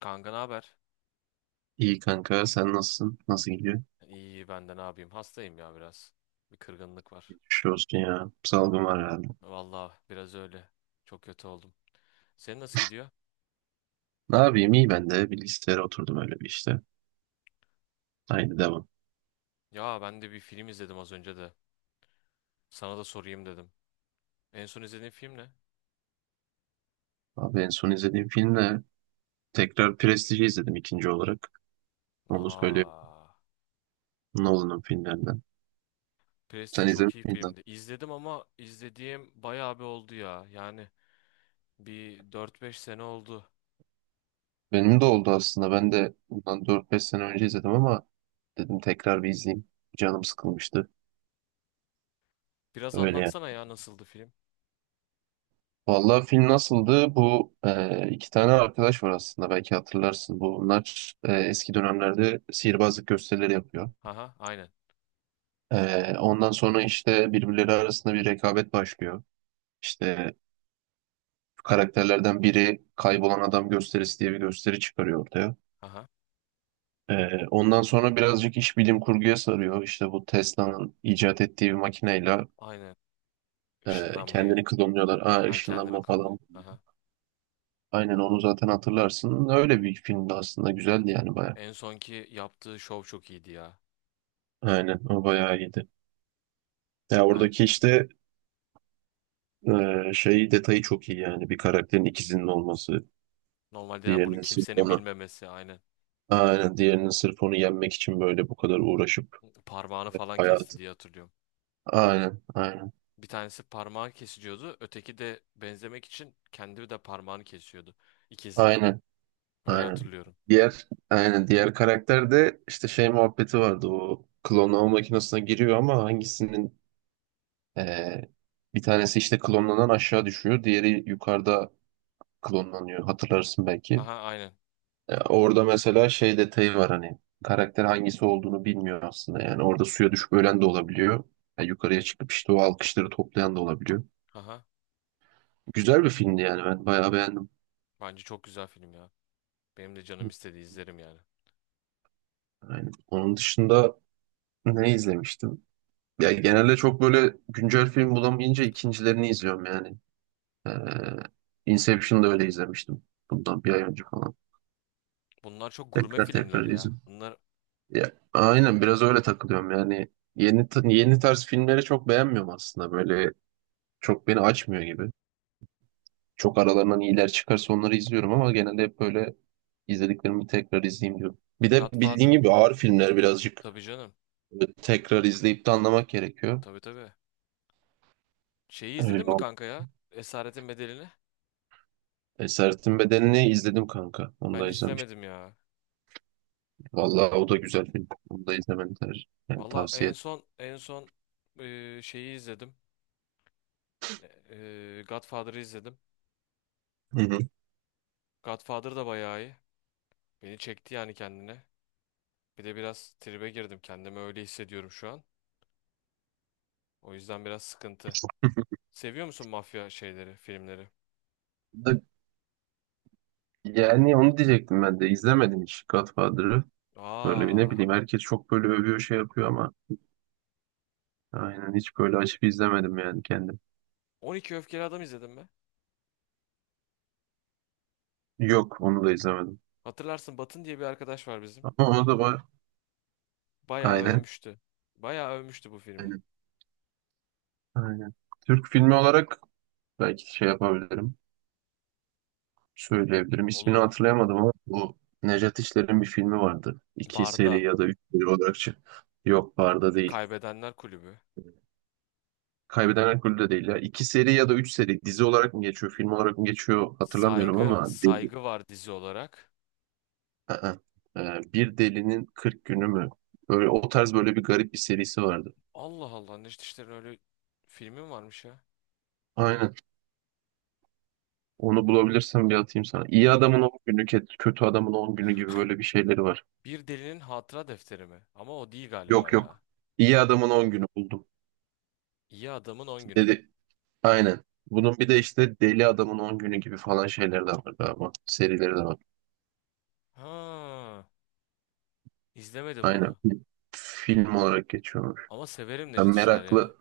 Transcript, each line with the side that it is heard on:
left: Kanka ne haber?
right: İyi kanka sen nasılsın? Nasıl gidiyor?
left: İyi ben de ne yapayım? Hastayım ya biraz. Bir kırgınlık var.
right: Geçmiş olsun ya. Salgın var herhalde.
left: Vallahi biraz öyle. Çok kötü oldum. Senin nasıl gidiyor?
right: Ne yapayım iyi ben de bilgisayara oturdum öyle bir işte. Aynı devam.
left: Ya ben de bir film izledim az önce de. Sana da sorayım dedim. En son izlediğin film ne?
right: Abi en son izlediğim film de tekrar Prestige'i izledim ikinci olarak. Onu söyleyeyim.
left: Aa,
right: Nolan'ın filmlerinden.
left: Prestige
right: Sen
left: çok
right: izlemiş
left: iyi
right: miydin?
left: filmdi. İzledim ama izlediğim bayağı bir oldu ya. Yani bir dört beş sene oldu.
right: Benim de oldu aslında. Ben de bundan 4-5 sene önce izledim ama dedim tekrar bir izleyeyim. Canım sıkılmıştı.
left: Biraz
right: Öyle.
left: anlatsana ya nasıldı film?
right: Vallahi film nasıldı? Bu iki tane arkadaş var aslında belki hatırlarsın. Bunlar eski dönemlerde sihirbazlık gösterileri yapıyor.
left: Haha, aynen.
right: Ondan sonra işte birbirleri arasında bir rekabet başlıyor. İşte karakterlerden biri kaybolan adam gösterisi diye bir gösteri çıkarıyor ortaya.
left: Haha,
right: Ondan sonra birazcık iş bilim kurguya sarıyor. İşte bu Tesla'nın icat ettiği bir makineyle
left: aynen. Işınlanmayı.
right: kendini klonluyorlar. Aa,
left: Ay kendini
right: ışınlanma
left: kullanıyor.
right: falan.
left: Haha.
right: Aynen onu zaten hatırlarsın. Öyle bir filmdi aslında güzeldi yani bayağı.
left: En sonki yaptığı şov çok iyiydi ya.
right: Aynen o bayağı iyiydi. Ya
left: Yani
right: oradaki işte şey detayı çok iyi yani bir karakterin ikizinin olması,
left: normalde yani bunu
right: diğerinin sırf
left: kimsenin
right: onu
left: bilmemesi aynen.
right: aynen diğerinin sırf onu yenmek için böyle bu kadar uğraşıp
left: Parmağını falan kesti
right: hayatı.
left: diye hatırlıyorum.
right: Aynen, aynen,
left: Bir tanesi parmağı kesiliyordu. Öteki de benzemek için kendi de parmağını kesiyordu. İkizi.
right: aynen,
left: Öyle
right: aynen.
left: hatırlıyorum.
right: Diğer karakter de işte şey muhabbeti vardı o klonlama makinesine giriyor ama hangisinin e, bir tanesi işte klonlanan aşağı düşüyor, diğeri yukarıda klonlanıyor hatırlarsın belki.
left: Haha aynen.
right: Orada mesela şey detayı var hani karakter hangisi olduğunu bilmiyor aslında yani orada suya düşüp ölen de olabiliyor. Yukarıya çıkıp işte o alkışları toplayan da olabiliyor.
left: Haha.
right: Güzel bir filmdi yani ben bayağı beğendim.
left: Bence çok güzel film ya. Benim de canım istedi izlerim yani.
right: Yani onun dışında ne izlemiştim? Ya genelde çok böyle güncel film bulamayınca ikincilerini izliyorum yani. Ee, Inception'da öyle izlemiştim. Bundan bir ay önce falan.
left: Bunlar çok gurme
right: Tekrar
left: filmler
right: tekrar
left: ya.
right: izliyorum.
left: Bunlar
right: Ya, aynen biraz öyle takılıyorum yani. Yeni tarz filmleri çok beğenmiyorum aslında böyle çok beni açmıyor gibi. Çok aralarından iyiler çıkarsa onları izliyorum ama genelde hep böyle izlediklerimi tekrar izleyeyim diyorum. Bir de bildiğin
left: Godfather.
right: gibi ağır filmler birazcık
left: Tabii canım.
right: tekrar izleyip de anlamak gerekiyor.
left: Tabii tabii. Şeyi izledin
right: Öyle
left: mi
right: oldu.
left: kanka ya? Esaretin Bedeli'ni.
right: Esaretin Bedeni'ni izledim kanka. Onu
left: Ben
right: da izlemiştim.
left: izlemedim ya.
right: Vallahi o da güzel film. Onu da izlemeni yani
left: Valla
right: tavsiye
left: en son şeyi izledim. Godfather'ı izledim.
right: ederim. Hı hı.
left: Godfather da bayağı iyi. Beni çekti yani kendine. Bir de biraz tribe girdim. Kendimi öyle hissediyorum şu an. O yüzden biraz sıkıntı. Seviyor musun mafya şeyleri, filmleri?
right: Da- Yani onu diyecektim ben de. İzlemedim hiç Godfather'ı. Böyle bir ne
left: Aa,
right: bileyim herkes çok böyle övüyor şey yapıyor ama aynen hiç böyle açıp izlemedim yani kendim.
left: 12 Öfkeli Adam izledim mi?
right: Yok onu da izlemedim.
left: Hatırlarsın Batın diye bir arkadaş var bizim.
right: Ama o da var.
left: Bayağı
right: Aynen.
left: övmüştü. Bayağı övmüştü bu filmi.
right: Aynen. Aynen. Türk filmi olarak belki şey yapabilirim. Söyleyebilirim. İsmini
left: Olur.
right: hatırlayamadım ama bu Nejat İşler'in bir filmi vardı. İki
left: Barda.
right: seri ya da üç seri olarak. Yok barda değil.
left: Kaybedenler Kulübü.
right: Kaybeden Alkolü de değil ya. İki seri ya da üç seri. Dizi olarak mı geçiyor, film olarak mı geçiyor hatırlamıyorum
left: Saygı,
right: ama deli.
left: saygı var dizi olarak.
right: Aa, bir delinin 40 günü mü? Böyle o tarz böyle bir garip bir serisi vardı.
left: Allah Allah, Necdet İşler'in öyle filmi mi varmış ya?
right: Aynen. Onu bulabilirsem bir atayım sana. İyi adamın 10 günü, kötü adamın 10 günü gibi böyle bir şeyleri var.
left: Bir delinin hatıra defteri mi? Ama o değil galiba
right: Yok,
left: ya.
right: yok. İyi adamın 10 günü buldum.
left: İyi adamın on günü.
right: Dedi. Aynen. Bunun bir de işte Deli Adamın 10 günü gibi falan şeyler de var galiba. Serileri de var.
left: Ha, izlemedim
right: Aynen.
left: bunu.
right: Film olarak geçiyormuş.
left: Ama severim
right: Yani
left: Necdet İşler ya.
right: meraklı.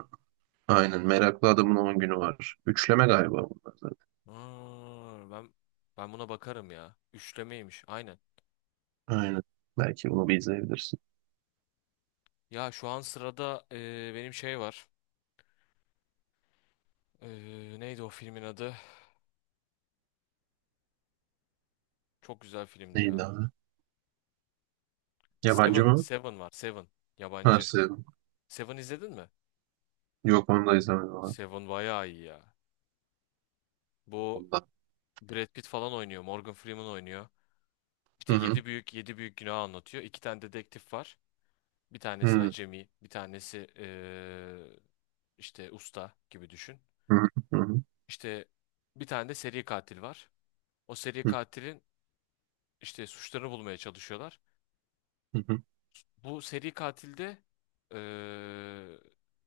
right: Aynen. Meraklı Adamın 10 günü var. Üçleme galiba bunlar zaten.
left: Ha, ben buna bakarım ya. Üçlemeymiş. Aynen.
right: Aynen. Belki bunu bir izleyebilirsin.
left: Ya şu an sırada benim şey var. E, neydi o filmin adı? Çok güzel filmdi
right: Neydi
left: ya.
right: abi? Yabancı
left: Seven.
right: mı?
left: Seven var. Seven.
right: Ha,
left: Yabancı.
right: sevdim.
left: Seven izledin mi?
right: Yok onu da izlemedim abi.
left: Seven bayağı iyi ya. Bu
right: Ondan.
left: Brad Pitt falan oynuyor. Morgan Freeman oynuyor. İşte
right: Hı hı.
left: yedi büyük günah anlatıyor. İki tane dedektif var. Bir
right: Hı
left: tanesi
right: hı.
left: acemi, bir tanesi işte usta gibi düşün.
right: Hı hı.
left: İşte bir tane de seri katil var. O seri katilin işte suçlarını bulmaya çalışıyorlar.
right: Hı hı.
left: Bu seri katilde eee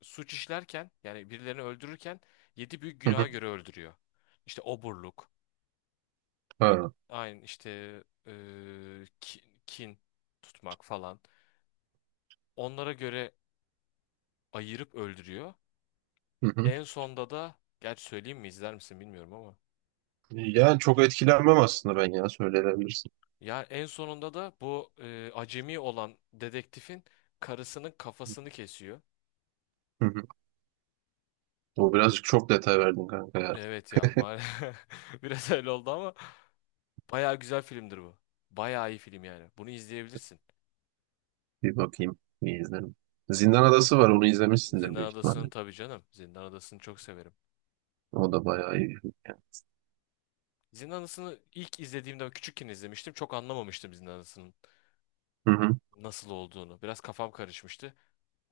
left: suç işlerken yani birilerini öldürürken yedi büyük
right: Hı
left: günaha
right: hı.
left: göre öldürüyor. İşte oburluk, e,
right: Ha.
left: aynı işte eee, ki- kin tutmak falan. Onlara göre ayırıp öldürüyor.
right: Hı hı.
left: En sonda da gerçi söyleyeyim mi izler misin bilmiyorum ama.
right: Yani çok etkilenmem aslında ben ya söyleyebilirsin.
left: Ya en sonunda da bu acemi olan dedektifin karısının kafasını kesiyor.
right: Hı hı. Bu birazcık çok detay verdin kanka ya.
left: Evet ya maalesef biraz öyle oldu ama bayağı güzel filmdir bu. Bayağı iyi film yani. Bunu izleyebilirsin.
right: Bir bakayım, bir izlerim. Zindan Adası var, onu izlemişsindir
left: Zindan
right: büyük ihtimalle.
left: Adası'nı tabii canım. Zindan Adası'nı çok severim.
right: O da bayağı iyi bir film yani.
left: Zindan Adası'nı ilk izlediğimde küçükken izlemiştim. Çok anlamamıştım Zindan Adası'nın
right: Hı hı,
left: nasıl olduğunu. Biraz kafam karışmıştı.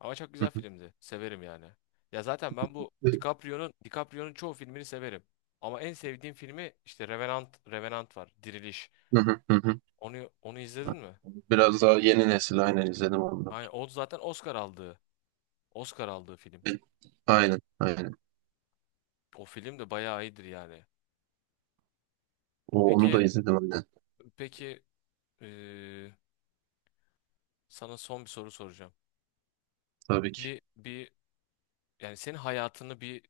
left: Ama çok
right: hı
left: güzel
right: hı.
left: filmdi. Severim yani. Ya zaten ben bu DiCaprio'nun çoğu filmini severim. Ama en sevdiğim filmi işte Revenant Revenant var. Diriliş.
right: Hı hı, hı hı.
left: Onu izledin mi?
right: Biraz daha yeni nesil aynen izledim onu.
left: Aynen o zaten Oscar aldığı. Oscar aldığı film.
right: Aynen, aynen.
left: O film de bayağı iyidir yani.
right: Onu
left: Peki
right: da izledim aynen.
left: peki eee, sana son bir soru soracağım.
right: Tabii ki.
left: Bir yani senin hayatını bir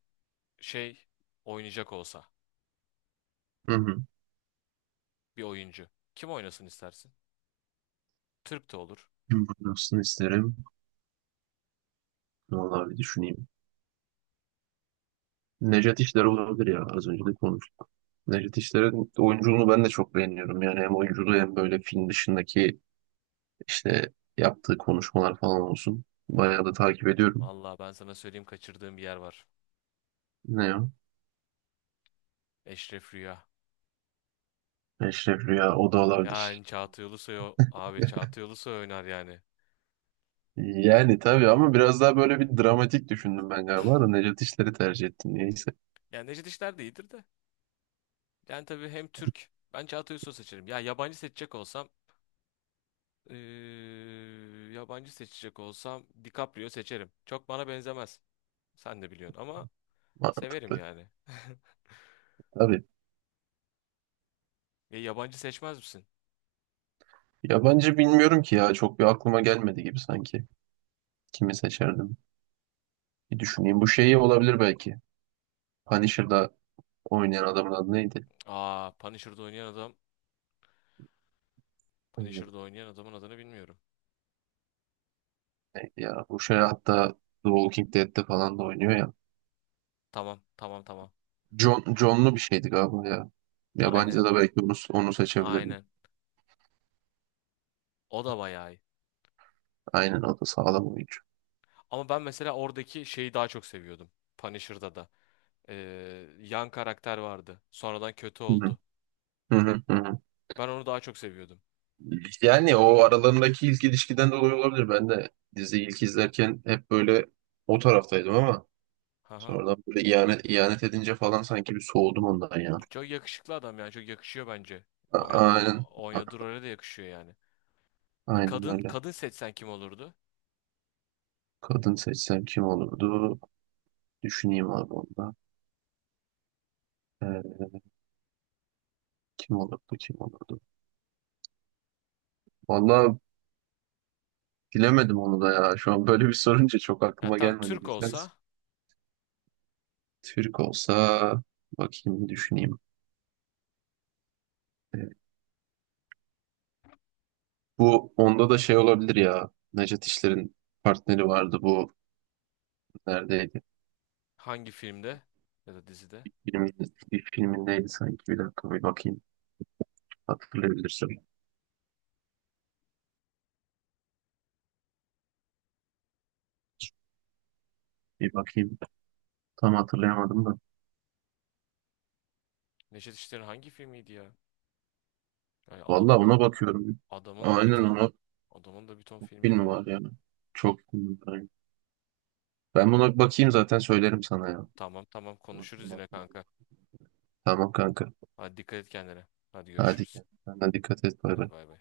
left: şey oynayacak olsa
right: Hı hı.
left: bir oyuncu kim oynasın istersin? Türk de olur.
right: Kim Burası'nı isterim. Vallahi bir düşüneyim. Nejat İşler olabilir ya. Az önce de konuştuk. Nejat İşler'in oyunculuğunu ben de çok beğeniyorum. Yani hem oyunculuğu hem böyle film dışındaki İşte yaptığı konuşmalar falan olsun. Bayağı da takip ediyorum.
left: Vallahi ben sana söyleyeyim kaçırdığım bir yer var.
right: Ne o?
left: Eşref Rüya.
right: Eşref Rüya o da olabilir.
left: Yani Çağatay Ulusoy abi Çağatay Ulusoy oynar yani.
right: Yani tabii ama biraz daha böyle bir dramatik düşündüm ben galiba da Necat İşler'i tercih ettim niyeyse.
left: Yani Necdet İşler de iyidir de. Yani tabii hem Türk. Ben Çağatay Ulusoy seçerim. Ya eee, yabancı seçecek olsam DiCaprio seçerim. Çok bana benzemez. Sen de biliyorsun ama severim
right: Mantıklı.
left: yani.
right: Tabii.
left: E, yabancı seçmez misin?
right: Yabancı bilmiyorum ki ya. Çok bir aklıma gelmedi gibi sanki. Kimi seçerdim? Bir düşüneyim. Bu şeyi olabilir belki. Punisher'da oynayan adamın adı neydi?
left: Aa, Punisher'da oynayan adam. Punisher'da
right: Evet,
left: oynayan adamın adını bilmiyorum.
right: neydi ya? Bu şey hatta The Walking Dead'de falan da oynuyor ya.
left: Tamam, tamam, tamam.
right: John'lu bir şeydi galiba ya. Yabancıda
left: Aynen,
right: da belki onu seçebilirdim.
left: aynen. O da bayağı iyi.
right: Aynen o da sağlam oyuncu.
left: Ama ben mesela oradaki şeyi daha çok seviyordum. Punisher'da da. e, yan karakter vardı. Sonradan kötü
right: Hı hı,
left: oldu.
right: hı hı, hı hı.
left: Ben onu daha çok seviyordum.
right: Yani o aralarındaki ilk ilişkiden dolayı olabilir. Ben de dizi ilk izlerken hep böyle o taraftaydım ama
left: Haha.
right: sonradan böyle ihanet edince falan sanki bir soğudum ondan ya.
left: Çok yakışıklı adam yani çok yakışıyor bence. Oynadığı
right: Aynen. A-
left: oynadığı role de yakışıyor yani. Bir
right: Aynen
left: kadın
right: öyle.
left: kadın seçsen kim olurdu?
right: Kadın seçsem kim olurdu? Düşüneyim abi onda. Ee, kim olurdu? Vallahi bilemedim onu da ya. Şu an böyle bir sorunca çok
left: Ya
right: aklıma
left: tam
right: gelmedi
left: Türk
right: güzel.
left: olsa
right: Türk olsa bakayım düşüneyim. Ee, Bu onda da şey olabilir ya. Nejat İşler'in partneri vardı bu neredeydi?
left: hangi filmde ya da dizide?
right: Bir filmin, bir filmindeydi sanki. Bir dakika bir bakayım. Hatırlayabilirsem. Bir bakayım. Tam hatırlayamadım da.
left: Neşet İşler'in hangi filmiydi ya? Yani
right: Vallahi ona bakıyorum.
left: adamın da bir
right: Aynen
left: ton
right: ona
left: adamın da bir ton
right: çok
left: filmi
right: film
left: var ya.
right: var yani. Çok film var. Ben buna bakayım zaten söylerim sana ya.
left: Tamam tamam konuşuruz yine kanka.
right: Tamam kanka.
left: Hadi dikkat et kendine. Hadi
right: Hadi
left: görüşürüz.
right: kendine dikkat et. Bay
left: Hadi
right: bay.
left: bay bay.